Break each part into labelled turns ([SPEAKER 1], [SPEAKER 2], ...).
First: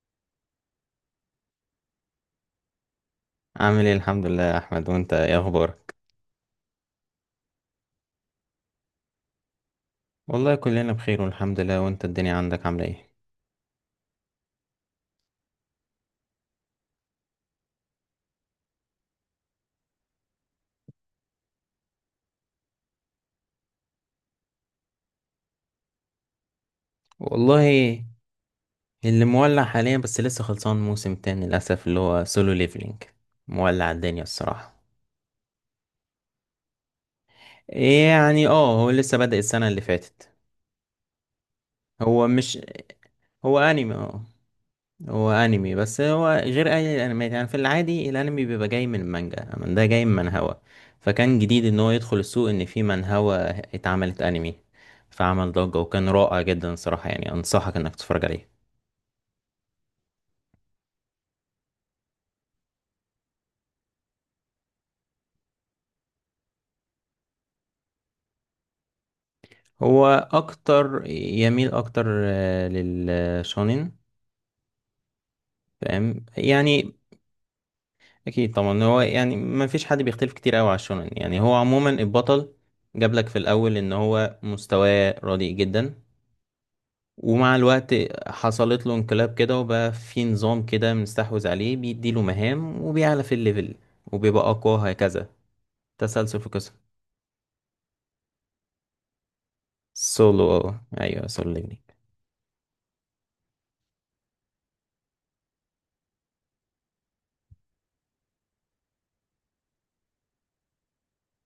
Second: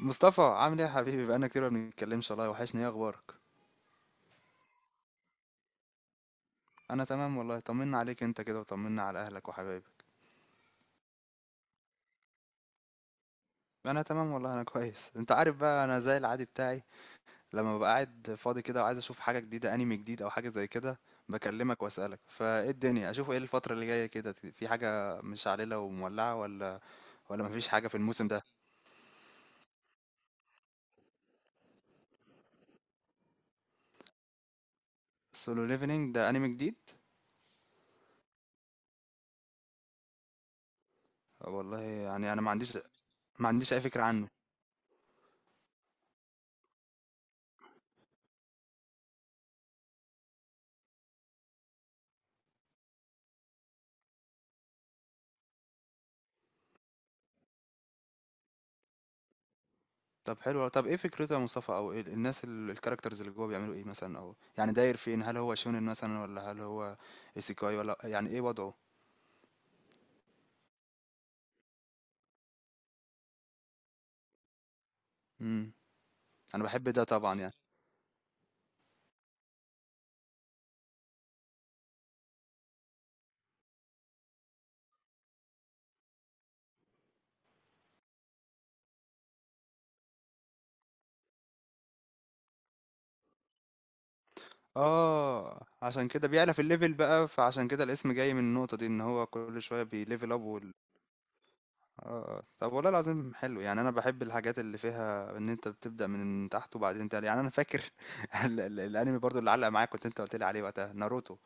[SPEAKER 1] مصطفى، عامل ايه يا حبيبي؟ بقالنا كتير ما بنتكلمش والله وحشني. ايه اخبارك؟
[SPEAKER 2] عامل ايه، الحمد لله يا احمد. وانت ايه اخبارك؟
[SPEAKER 1] انا تمام والله. طمنا عليك انت كده، وطمنا على اهلك وحبايبك.
[SPEAKER 2] والله كلنا بخير والحمد لله. وانت الدنيا عندك عامله ايه؟
[SPEAKER 1] انا تمام والله، انا كويس. انت عارف بقى انا زي العادي بتاعي، لما ببقى قاعد فاضي كده وعايز اشوف حاجه جديده، انمي جديد او حاجه زي كده، بكلمك واسالك فايه الدنيا، اشوف ايه الفتره اللي جايه كده، في حاجه مش عليله ومولعه ولا مفيش حاجه في
[SPEAKER 2] والله
[SPEAKER 1] الموسم ده؟
[SPEAKER 2] اللي مولع حاليا، بس لسه خلصان موسم تاني للاسف، اللي هو سولو ليفلينج. مولع الدنيا الصراحه.
[SPEAKER 1] سولو ليفلينج ده انمي جديد؟
[SPEAKER 2] إيه يعني؟ اه، هو لسه بدأ السنه اللي فاتت.
[SPEAKER 1] والله
[SPEAKER 2] هو
[SPEAKER 1] يعني انا ما
[SPEAKER 2] مش
[SPEAKER 1] عنديش، ما
[SPEAKER 2] هو
[SPEAKER 1] عنديش اي
[SPEAKER 2] انمي
[SPEAKER 1] فكره
[SPEAKER 2] اه
[SPEAKER 1] عنه.
[SPEAKER 2] هو انمي بس هو غير اي الانميات. يعني في العادي الانمي بيبقى جاي من المانجا، اما ده جاي من منهوا. فكان جديد ان هو يدخل السوق ان في منهوا اتعملت انمي. فعمل ضجة وكان رائع جدا صراحة. يعني انصحك انك تتفرج عليه.
[SPEAKER 1] طب حلو أوي. طب إيه فكرته يا مصطفى؟ أو إيه الناس، الكاركترز اللي جوه بيعملوا إيه مثلا، أو يعني داير فين؟ هل هو شونين مثلا، ولا هل هو إيسيكاي، ولا يعني إيه وضعه؟
[SPEAKER 2] هو اكتر يميل اكتر آه، للشونين.
[SPEAKER 1] امم
[SPEAKER 2] فاهم
[SPEAKER 1] أنا بحب
[SPEAKER 2] يعني؟
[SPEAKER 1] ده طبعا يعني.
[SPEAKER 2] اكيد طبعا. هو يعني ما فيش حد بيختلف كتير قوي على الشونين. يعني هو عموما البطل جاب لك في الاول ان هو مستواه رديء جدا، ومع الوقت حصلت له انقلاب كده، وبقى في نظام كده مستحوذ عليه بيديله مهام وبيعلى في الليفل، وبيبقى أقوى هكذا.
[SPEAKER 1] آه، عشان كده
[SPEAKER 2] تسلسل في
[SPEAKER 1] بيعلى في
[SPEAKER 2] قصة
[SPEAKER 1] الليفل بقى، فعشان كده الاسم جاي من النقطة دي، إن هو كل شوية بيليفل أب
[SPEAKER 2] سولو، اه ايوه، سولو ليفلينج.
[SPEAKER 1] آه. آه. طب والله العظيم حلو. يعني أنا بحب الحاجات اللي فيها إن أنت بتبدأ من تحت وبعدين تعلى. يعني أنا فاكر الأنمي برضو اللي علق معايا كنت أنت قلت لي عليه وقتها، ناروتو.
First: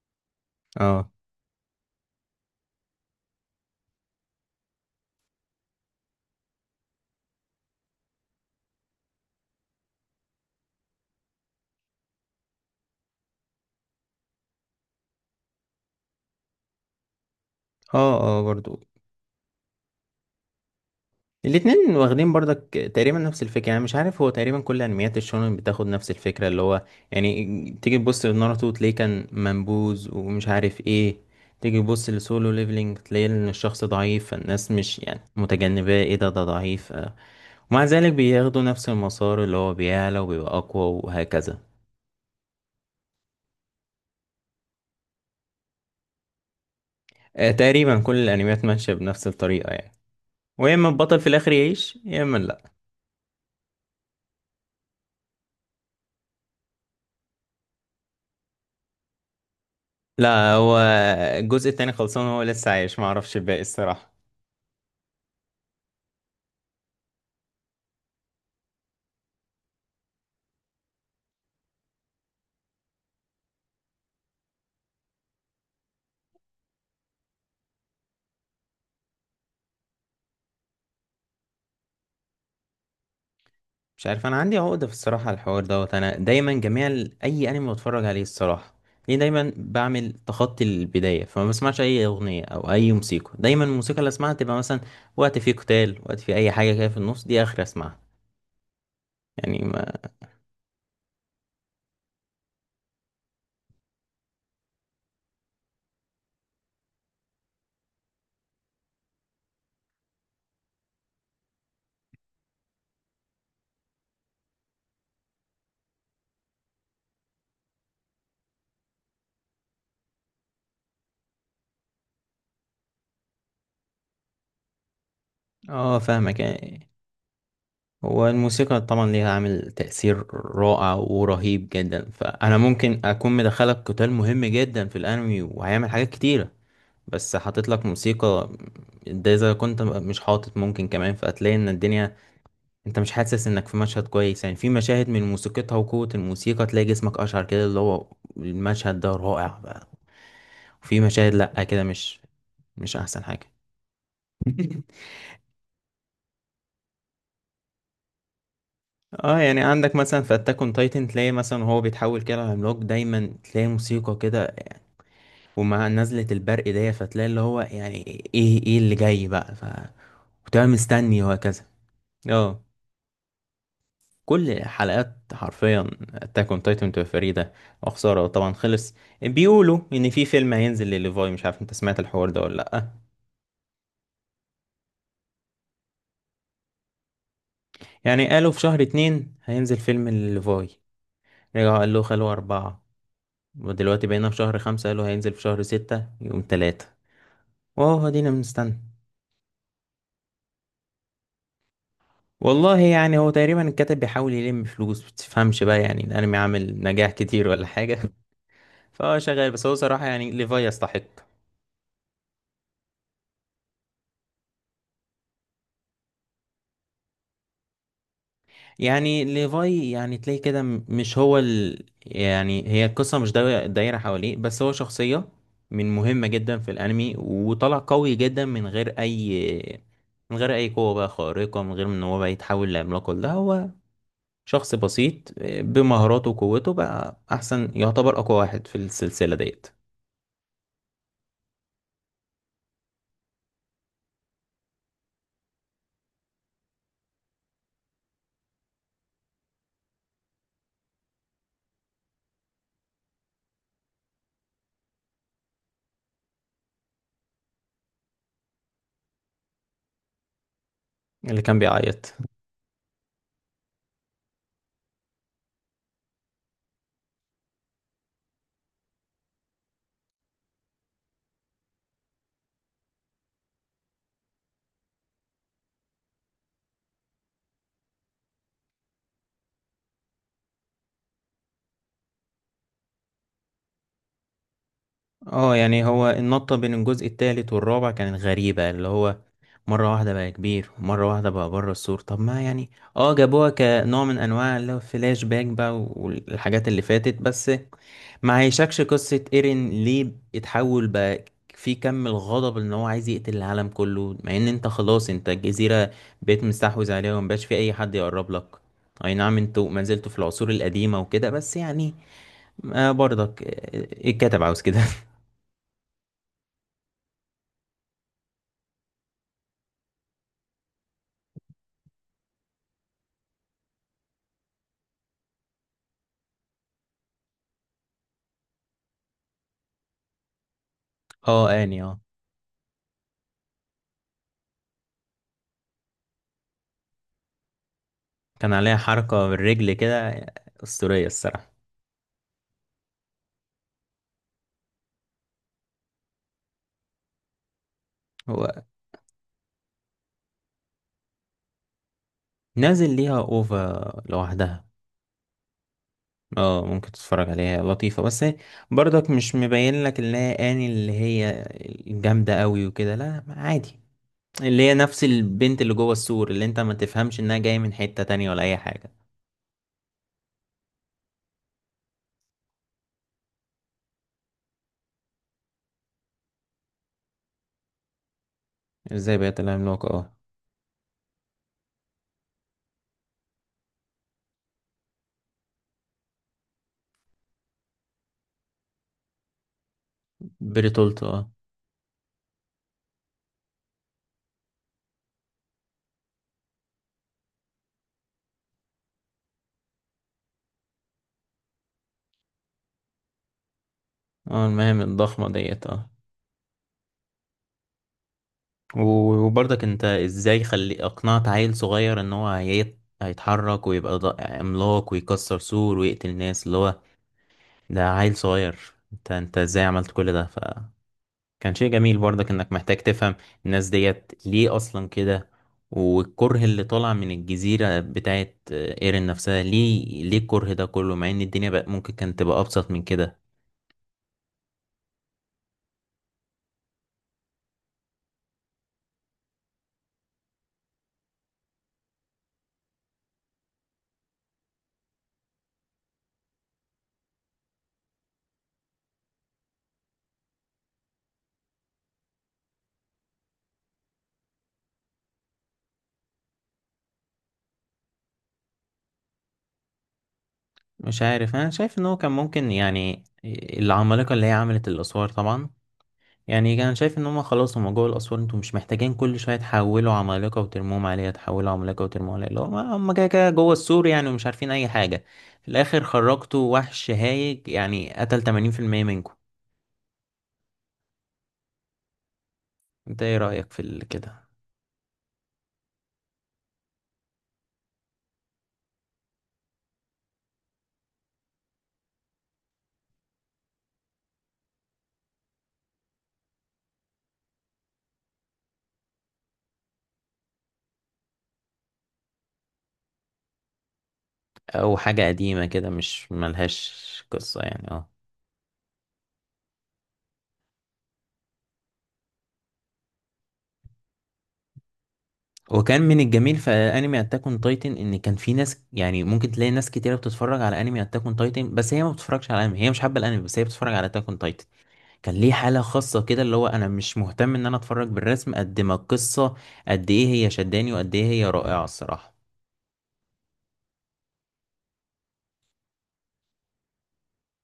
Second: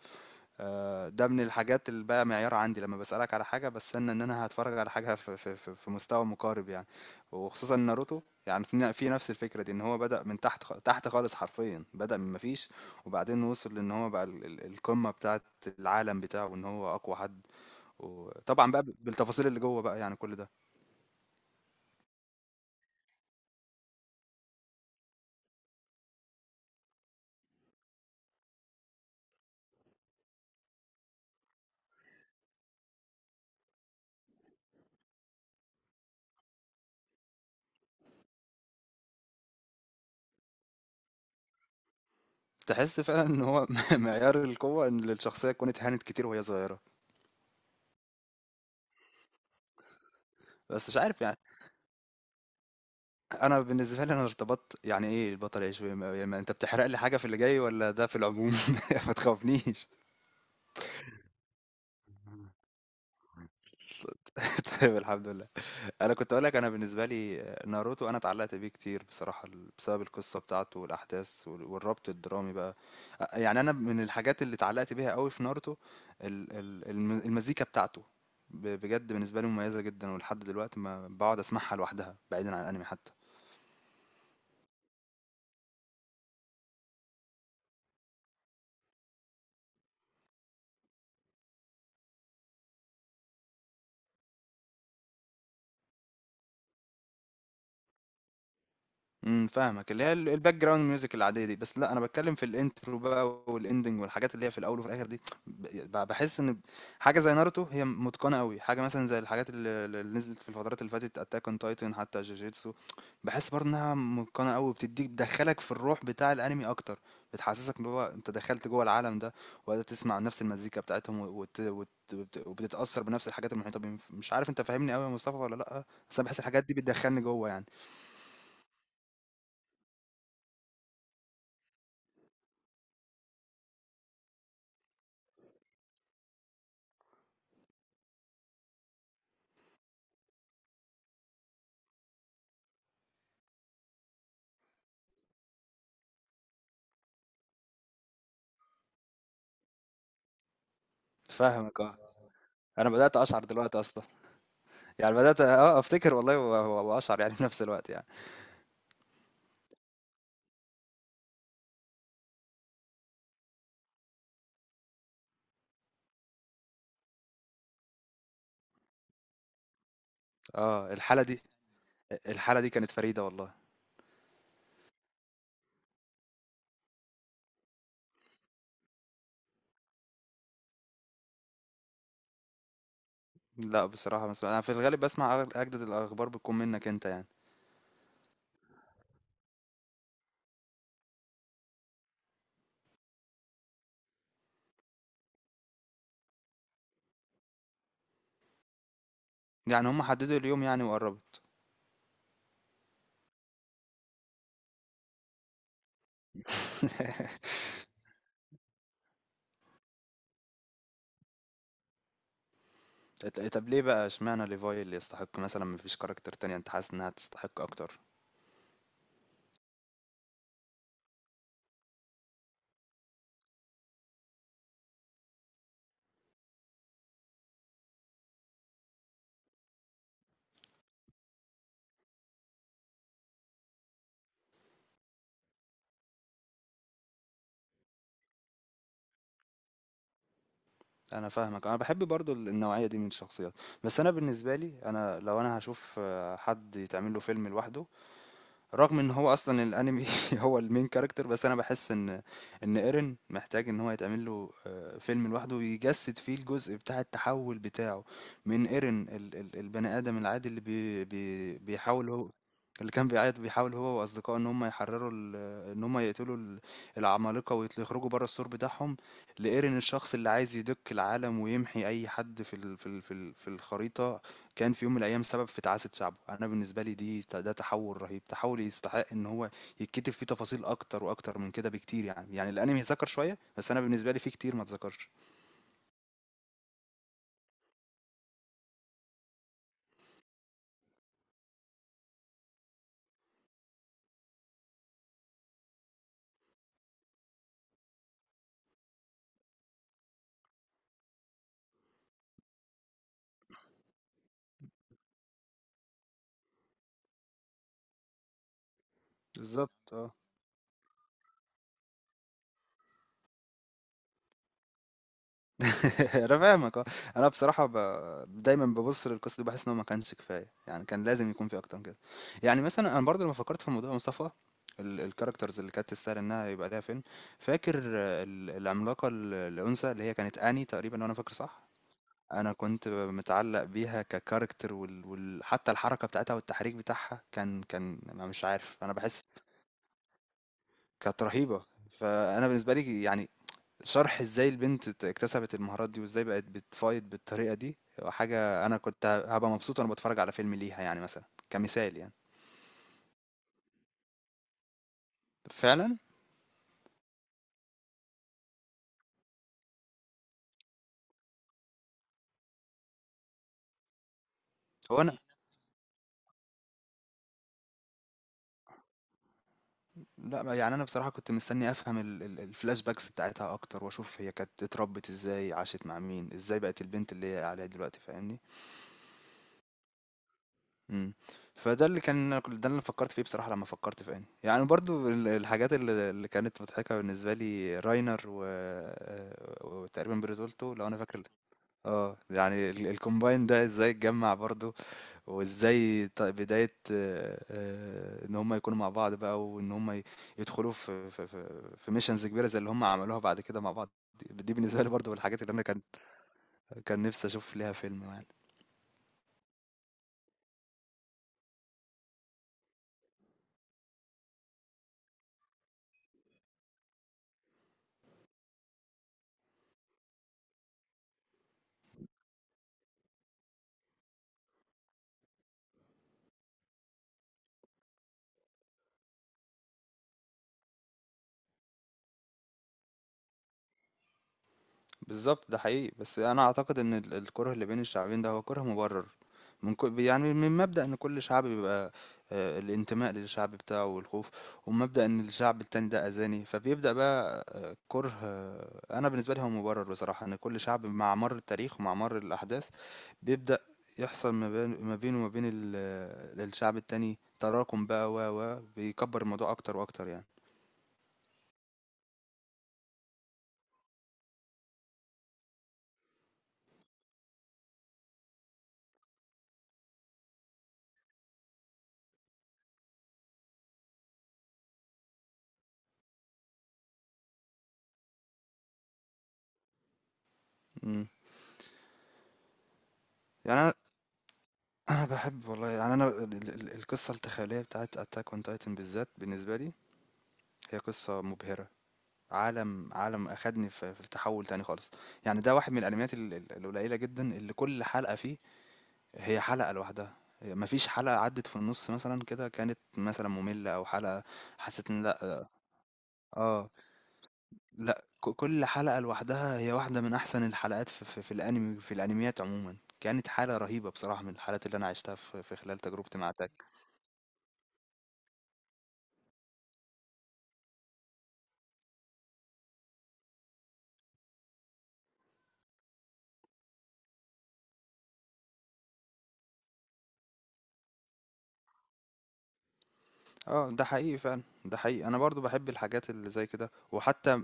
[SPEAKER 1] آه،
[SPEAKER 2] اه.
[SPEAKER 1] ده من الحاجات اللي بقى معيار عندي، لما بسألك على حاجة بستنى ان انا هتفرج على حاجة في مستوى مقارب يعني. وخصوصا ناروتو، يعني في نفس الفكرة دي، ان هو بدأ من تحت، تحت خالص، حرفيا بدأ من مفيش، وبعدين وصل ان هو بقى القمة بتاعت العالم بتاعه، ان هو اقوى حد.
[SPEAKER 2] اه برضو.
[SPEAKER 1] وطبعا بقى بالتفاصيل اللي جوه بقى يعني كل ده.
[SPEAKER 2] الاتنين واخدين برضك تقريبا نفس الفكرة. يعني مش عارف، هو تقريبا كل انميات الشونن بتاخد نفس الفكرة، اللي هو يعني تيجي تبص لناروتو تلاقيه كان منبوذ ومش عارف ايه، تيجي تبص لسولو ليفلينج تلاقي ان الشخص ضعيف فالناس مش يعني متجنباه، ايه ده، ده ضعيف آه. ومع ذلك بياخدوا نفس المسار اللي هو بيعلى وبيبقى أقوى وهكذا.
[SPEAKER 1] تحس فعلا ان هو معيار القوة، ان الشخصية كانت هانت كتير وهي صغيرة.
[SPEAKER 2] آه، تقريبا كل الأنميات ماشية بنفس الطريقة يعني. ويا
[SPEAKER 1] بس
[SPEAKER 2] إما
[SPEAKER 1] مش
[SPEAKER 2] البطل
[SPEAKER 1] عارف
[SPEAKER 2] في
[SPEAKER 1] يعني،
[SPEAKER 2] الآخر يعيش يا إما لأ.
[SPEAKER 1] انا بالنسبه لي انا ارتبطت. يعني ايه البطل يعيش انت بتحرق لي حاجه في اللي جاي، ولا ده في العموم؟ ما تخافنيش.
[SPEAKER 2] لا هو الجزء التاني خلصان، هو لسه عايش، معرفش الباقي الصراحة.
[SPEAKER 1] طيب الحمد لله. انا كنت اقول لك، انا بالنسبه لي ناروتو انا اتعلقت بيه كتير بصراحه، بسبب القصه بتاعته والاحداث والربط الدرامي بقى. يعني انا من الحاجات اللي اتعلقت بيها قوي في ناروتو، المزيكا بتاعته. بجد بالنسبه لي مميزه جدا، ولحد دلوقتي ما بقعد اسمعها لوحدها بعيدا عن الانمي حتى.
[SPEAKER 2] مش عارف، أنا عندي عقدة في الصراحة على الحوار دوت. أنا دايما جميع أي أنمي بتفرج عليه الصراحة، ليه دايما بعمل تخطي البداية، فما بسمعش أي أغنية أو أي موسيقى. دايما الموسيقى اللي أسمعها تبقى مثلا وقت فيه قتال، وقت فيه أي حاجة كده في النص، دي آخر أسمعها.
[SPEAKER 1] إمم،
[SPEAKER 2] يعني
[SPEAKER 1] فاهمك،
[SPEAKER 2] ما
[SPEAKER 1] اللي هي الbackground music العادية دي، بس لأ أنا باتكلم في الintro بقى والending والحاجات اللي هي في الأول وفي الآخر دي. ب ب باحس إن حاجة زي ناروتو هي متقنة أوي، حاجة مثلًا زي الحاجات اللي نزلت في الفترات اللي فاتت Attack on Titan، حتى جوجيتسو، باحس برضه إنها متقنة أوي، وبتدّيك بتدخّلك في الروح بتاع الأنمي أكتر، بتحسسك إن هو أنت دخلت جوّه العالم ده، وقاعد تسمع نفس المزيكا بتاعتهم وبتتأثّر بنفس الحاجات المحيطة بيهم. ف مش عارف أنت فاهمني أوي يا مصطفى والّا لأ؟
[SPEAKER 2] اه
[SPEAKER 1] بس أنا باحس
[SPEAKER 2] فاهمك
[SPEAKER 1] الحاجات دي
[SPEAKER 2] يعني.
[SPEAKER 1] بتدخّلني جوّه يعني.
[SPEAKER 2] هو الموسيقى طبعا ليها عامل تأثير رائع ورهيب جدا. فأنا ممكن أكون مدخلك قتال مهم جدا في الأنمي وهيعمل حاجات كتيرة بس حاطط لك موسيقى، ده إذا كنت مش حاطط ممكن كمان، فهتلاقي إن الدنيا أنت مش حاسس إنك في مشهد كويس. يعني في مشاهد من موسيقتها وقوة الموسيقى تلاقي جسمك أشعر كده، اللي هو المشهد ده رائع بقى. وفي مشاهد لأ،
[SPEAKER 1] فاهمك
[SPEAKER 2] كده
[SPEAKER 1] آه.
[SPEAKER 2] مش
[SPEAKER 1] أنا
[SPEAKER 2] مش
[SPEAKER 1] بدأت
[SPEAKER 2] أحسن
[SPEAKER 1] أشعر
[SPEAKER 2] حاجة.
[SPEAKER 1] دلوقتي أصلًا، يعني بدأت آه أفتكر والله و و وأشعر يعني في نفس الوقت يعني.
[SPEAKER 2] اه، يعني عندك مثلا في اتاك اون تايتن، تلاقي مثلا وهو بيتحول كده لعملاق دايما تلاقي موسيقى كده ومع نزلة البرق دي، فتلاقي اللي هو يعني ايه ايه اللي جاي بقى، ف وتبقى
[SPEAKER 1] آه الحالة
[SPEAKER 2] مستني
[SPEAKER 1] دي،
[SPEAKER 2] وهكذا. اه،
[SPEAKER 1] الحالة دي كانت فريدة والله.
[SPEAKER 2] كل حلقات حرفيا اتاك اون تايتن بتبقى فريدة. وخسارة طبعا خلص. بيقولوا ان في فيلم هينزل لليفاي، مش عارف انت سمعت الحوار ده ولا لأ.
[SPEAKER 1] لأ بصراحة باسمع، أنا في الغالب باسمع أجدد الأخبار بتكون منك أنت يعني.
[SPEAKER 2] يعني قالوا في شهر اتنين هينزل فيلم لليفاي، رجعوا قالوا خلوه اربعة، ودلوقتي بقينا في شهر خمسة قالوا هينزل في شهر ستة يوم تلاتة. واهو دينا بنستنى.
[SPEAKER 1] يعني هُم حددوا اليوم يعني، وقرّبت.
[SPEAKER 2] والله يعني هو تقريبا الكاتب بيحاول يلم فلوس، بتفهمش بقى، يعني الانمي عامل نجاح كتير ولا حاجه. فهو شغال، بس هو صراحه يعني ليفاي يستحق.
[SPEAKER 1] طب ليه بقى اشمعنى levi اللي يستحق مثلًا؟ ما فيش character تانية أنت حاسس إنها تستحق أكتر؟
[SPEAKER 2] يعني ليفاي يعني تلاقي كده مش هو ال... يعني هي القصه مش داي- دايره حواليه بس، هو شخصيه من مهمه جدا في الانمي. وطلع قوي جدا من غير اي، من غير اي قوه بقى خارقه، من غير ان هو بقى يتحول لعملاق. لا، هو شخص بسيط آه، بمهاراته وقوته بقى، احسن، يعتبر اقوى واحد في السلسلة ديت.
[SPEAKER 1] أنا فاهمك، أنا باحب برضه النوعية دي من الشخصيات. بس أنا بالنسبة لي، أنا لو أنا هاشوف حد يتعمل له فيلم لوحده، رغم إن هو أصلًا الأنمي هو الmain character، بس أنا باحس إن، إن Eren محتاج إن هو يتعمل له فيلم لوحده، يجسد فيه الجزء بتاع التحول بتاعه، من Eren ال ال البني آدم العادي اللي بي
[SPEAKER 2] اللي كان
[SPEAKER 1] بي بيحاول
[SPEAKER 2] بيعيط.
[SPEAKER 1] هو، اللي كان بيعيط، بيحاول هو وأصدقائه إن هُم يحرروا ال، إن هُم يقتلوا ال، العمالقة، يخرجوا برّه السور بتاعهم، لEren الشخص اللي عايز يدُك العالم ويمحي أي حد في الخريطة، كان في يوم من الأيام سبب في تعاسة شعبه. أنا بالنسبة لي دي ده تحوّل رهيب، تحوّل يستحق إن هو يتكتب فيه تفاصيل أكتر وأكتر من كده بكتير يعني. يعني الأنمي اتذكر شوية، بس أنا بالنسبة لي في كتير ما اتذكرش.
[SPEAKER 2] اه يعني هو النطة بين الجزء التالت والرابع كانت غريبة، اللي هو مرة واحدة بقى كبير ومرة واحدة بقى بره السور. طب ما يعني، اه جابوها كنوع من انواع اللي هو فلاش باك بقى والحاجات اللي فاتت، بس ما عيشكش قصة ايرين ليه اتحول بقى، في كم الغضب ان هو عايز يقتل العالم كله، مع ان انت خلاص انت الجزيرة بقيت مستحوذ عليها، ومبقاش في اي حد يقرب لك. اي نعم انتوا
[SPEAKER 1] بالضبط
[SPEAKER 2] ما زلتوا
[SPEAKER 1] آه.
[SPEAKER 2] في العصور القديمة وكده، بس يعني. آه برضك آه، الكاتب عاوز كده.
[SPEAKER 1] أنا فاهمك آه. أنا بصراحة دايمًا بابُص للقصة دي، باحس إن هو ما كانش كفاية، يعني كان لازم يكون في أكتر من كده. يعني مثلًا أنا برضه لمّا فكّرت في موضوع مصطفى، الcharacters اللي كانت تستاهل إنها يبقى ليها فيلم، فاكر آه، العملاقة الأنثى اللي هي كانت أني تقريبًا، لو أنا فاكر
[SPEAKER 2] اه
[SPEAKER 1] صح؟
[SPEAKER 2] اني اه،
[SPEAKER 1] أنا كنت متعلّق بيها كcharacter، وال وال حتى الحركة بتاعتها والتحريك بتاعها كان كان أنا مش
[SPEAKER 2] كان عليها
[SPEAKER 1] عارف، أنا باحس
[SPEAKER 2] حركة بالرجل كده أسطورية
[SPEAKER 1] كانت
[SPEAKER 2] الصراحة.
[SPEAKER 1] رهيبة. فأنا بالنسبة لي يعني، شرح إزاي البنت اكتسبت المهارات دي، وإزاي بقت بتfight بالطريقة دي،
[SPEAKER 2] هو
[SPEAKER 1] حاجة أنا كنت هابقى مبسوط وأنا باتفرّج على فيلم ليها يعني مثلًا، كمثال يعني.
[SPEAKER 2] نازل ليها اوفا لوحدها.
[SPEAKER 1] فعلًا.
[SPEAKER 2] اه ممكن تتفرج عليها لطيفة، بس هي برضك مش مبين لك اللي هي اني، اللي هي الجامدة قوي وكده، لا عادي، اللي هي
[SPEAKER 1] هو
[SPEAKER 2] نفس
[SPEAKER 1] أنا،
[SPEAKER 2] البنت اللي جوه السور، اللي انت ما تفهمش انها جاية من حتة تانية ولا اي حاجة.
[SPEAKER 1] إمم. لأ، يعني أنا بصراحة كنت مستني أفهم ال ال الflashbacks بتاعتها أكتر، وأشوف هي كانت اتربّت إزاي، عاشت مع مين، إزاي بقت البنت اللي هي عليها دلوقتي، فاهمني؟
[SPEAKER 2] ازاي بقت العملاقة، اه.
[SPEAKER 1] إمم. فده اللي كان ده اللي انا فكّرت فيه بصراحة لمّا فكّرت في أني. يعني برضه الحاجات اللي كانت مضحكة بالنسبة لي راينر و وتقريبًا بريتولتو لو أنا
[SPEAKER 2] بريتولت
[SPEAKER 1] فاكر.
[SPEAKER 2] اه.
[SPEAKER 1] آه. يعني الcombine ده إزاي اتجمّع برضه، وإزاي بداية إن هم يكونوا مع بعض بقى، وإن هم يدخلوا في missions كبيرة زي اللي هم عملوها بعد كده مع بعض. دي
[SPEAKER 2] اه
[SPEAKER 1] دي
[SPEAKER 2] المهم
[SPEAKER 1] بالنسبة لي برضه من
[SPEAKER 2] الضخمة
[SPEAKER 1] الحاجات اللي أنا
[SPEAKER 2] ديت
[SPEAKER 1] كان
[SPEAKER 2] اه.
[SPEAKER 1] كان نِفْسي أشوف ليها فيلم يعني.
[SPEAKER 2] وبرضك انت ازاي خلي اقنعت عيل صغير ان هو هيتحرك ويبقى عملاق ويكسر سور ويقتل ناس، اللي هو ده عيل صغير، انت انت ازاي عملت كل ده؟ فكان شيء جميل برضك، انك محتاج تفهم الناس ديت ليه اصلا كده، والكره اللي طالع من الجزيرة بتاعت ايرين نفسها، ليه الكره ده كله، مع ان الدنيا بقى ممكن كانت تبقى ابسط من كده.
[SPEAKER 1] بالظبط، ده حقيقي. بس انا اعتقد ان الكره اللي بين الشعبين ده هو كره مبرر، من كل يعني من مبدأ ان كل شعب بيبقى آه، الانتماء للشعب بتاعه والخوف، ومبدأ ان الشعب التاني ده اذاني فبيبدأ بقى آه، كره آه، انا بالنسبة لي هو مبرر بصراحة. ان كل شعب مع مر التاريخ ومع مر الاحداث بيبدأ يحصل ما بينه وما بين الشعب التاني تراكم بقى، و بيكبر الموضوع اكتر واكتر يعني.
[SPEAKER 2] مش عارف، انا شايف ان هو كان ممكن يعني، العمالقة اللي هي عملت الاسوار طبعا، يعني انا شايف ان هم خلاص هم جوه الاسوار، انتوا مش محتاجين كل شويه تحولوا عمالقه وترموهم عليها، تحولوا عمالقه وترموهم عليها، اللي هم هم كده كده جوه السور يعني، ومش عارفين اي حاجه، في الاخر خرجتوا وحش هايج يعني قتل 80% منكم.
[SPEAKER 1] مم.
[SPEAKER 2] انت ايه رايك في
[SPEAKER 1] يعني انا،
[SPEAKER 2] كده؟
[SPEAKER 1] أنا باحب والله، يعني أنا ال ال القصة التخيلية بتاعة Attack on Titan بالذات بالنسبة لي هي قصة مبهرة، عالم عالم أخدني في في تحوّل تاني خالص، يعني ده واحد من الأنميات ال ال القليلة جدًا اللي كل حلقة فيه هي حلقة لوحدها، هي ما فيش حلقة عدّت في النُص مثلًا كده كانت مثلًا مملة أو حلقة
[SPEAKER 2] او
[SPEAKER 1] حسيت إن
[SPEAKER 2] حاجه قديمه
[SPEAKER 1] لأ،
[SPEAKER 2] كده مش
[SPEAKER 1] آه،
[SPEAKER 2] ملهاش قصه يعني، اه.
[SPEAKER 1] لأ، كل حلقة لوحدها هي واحدة من أحسن الحلقات في الأنمي، في الأنميات عمومًا. كانت حالة رهيبة بصراحة من الحالات اللي أنا عِشتها في خلال
[SPEAKER 2] وكان من
[SPEAKER 1] تجربتي مع
[SPEAKER 2] الجميل في
[SPEAKER 1] Attack.
[SPEAKER 2] انمي اتاك اون تايتن ان كان في ناس، يعني ممكن تلاقي ناس كتيره بتتفرج على انمي اتاك اون تايتن، بس هي ما بتتفرجش على انمي، هي مش حابه الانمي، بس هي بتتفرج على اتاك اون تايتن. كان ليه حالة خاصة كده، اللي هو أنا مش مهتم إن أنا أتفرج بالرسم قد ما القصة قد إيه هي شداني، وقد إيه هي رائعة الصراحة.
[SPEAKER 1] اه ده حقيقي فعلا، ده حقيقي. انا برضو بحب الحاجات اللي زي كده. وحتى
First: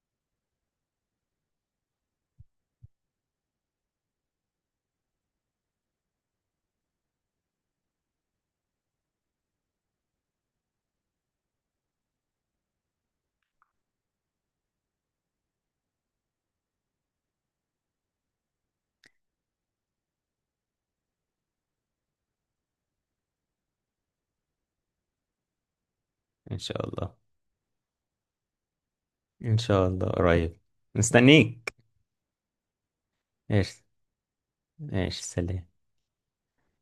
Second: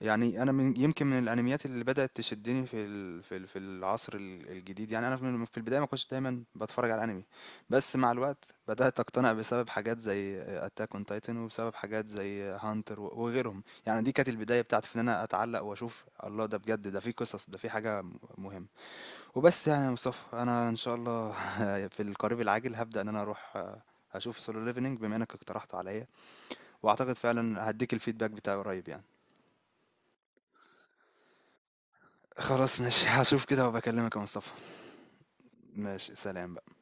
[SPEAKER 1] يعني انا من يمكن من الانميات اللي بدأت تشدني في العصر الجديد، يعني انا في البداية ما كنتش دايما بتفرج على انمي، بس مع الوقت بدأت اقتنع بسبب حاجات زي اتاك اون تايتن، وبسبب حاجات زي هانتر وغيرهم. يعني دي كانت البداية بتاعتي في ان انا اتعلق واشوف الله ده بجد، ده في قصص، ده في حاجة مهمة. وبس يعني يا مصطفى، انا ان شاء الله في القريب العاجل هبدأ ان انا اروح آه، اشوف سولو ليفلنج بما انك اقترحته عليا،
[SPEAKER 2] إن شاء
[SPEAKER 1] واعتقد
[SPEAKER 2] الله.
[SPEAKER 1] فعلا هديك الفيدباك بتاعي قريب يعني.
[SPEAKER 2] إن شاء الله قريب، مستنيك.
[SPEAKER 1] خلاص ماشي، هشوف كده
[SPEAKER 2] إيش
[SPEAKER 1] وبكلمك يا مصطفى.
[SPEAKER 2] إيش سلام.
[SPEAKER 1] ماشي، سلام بقى.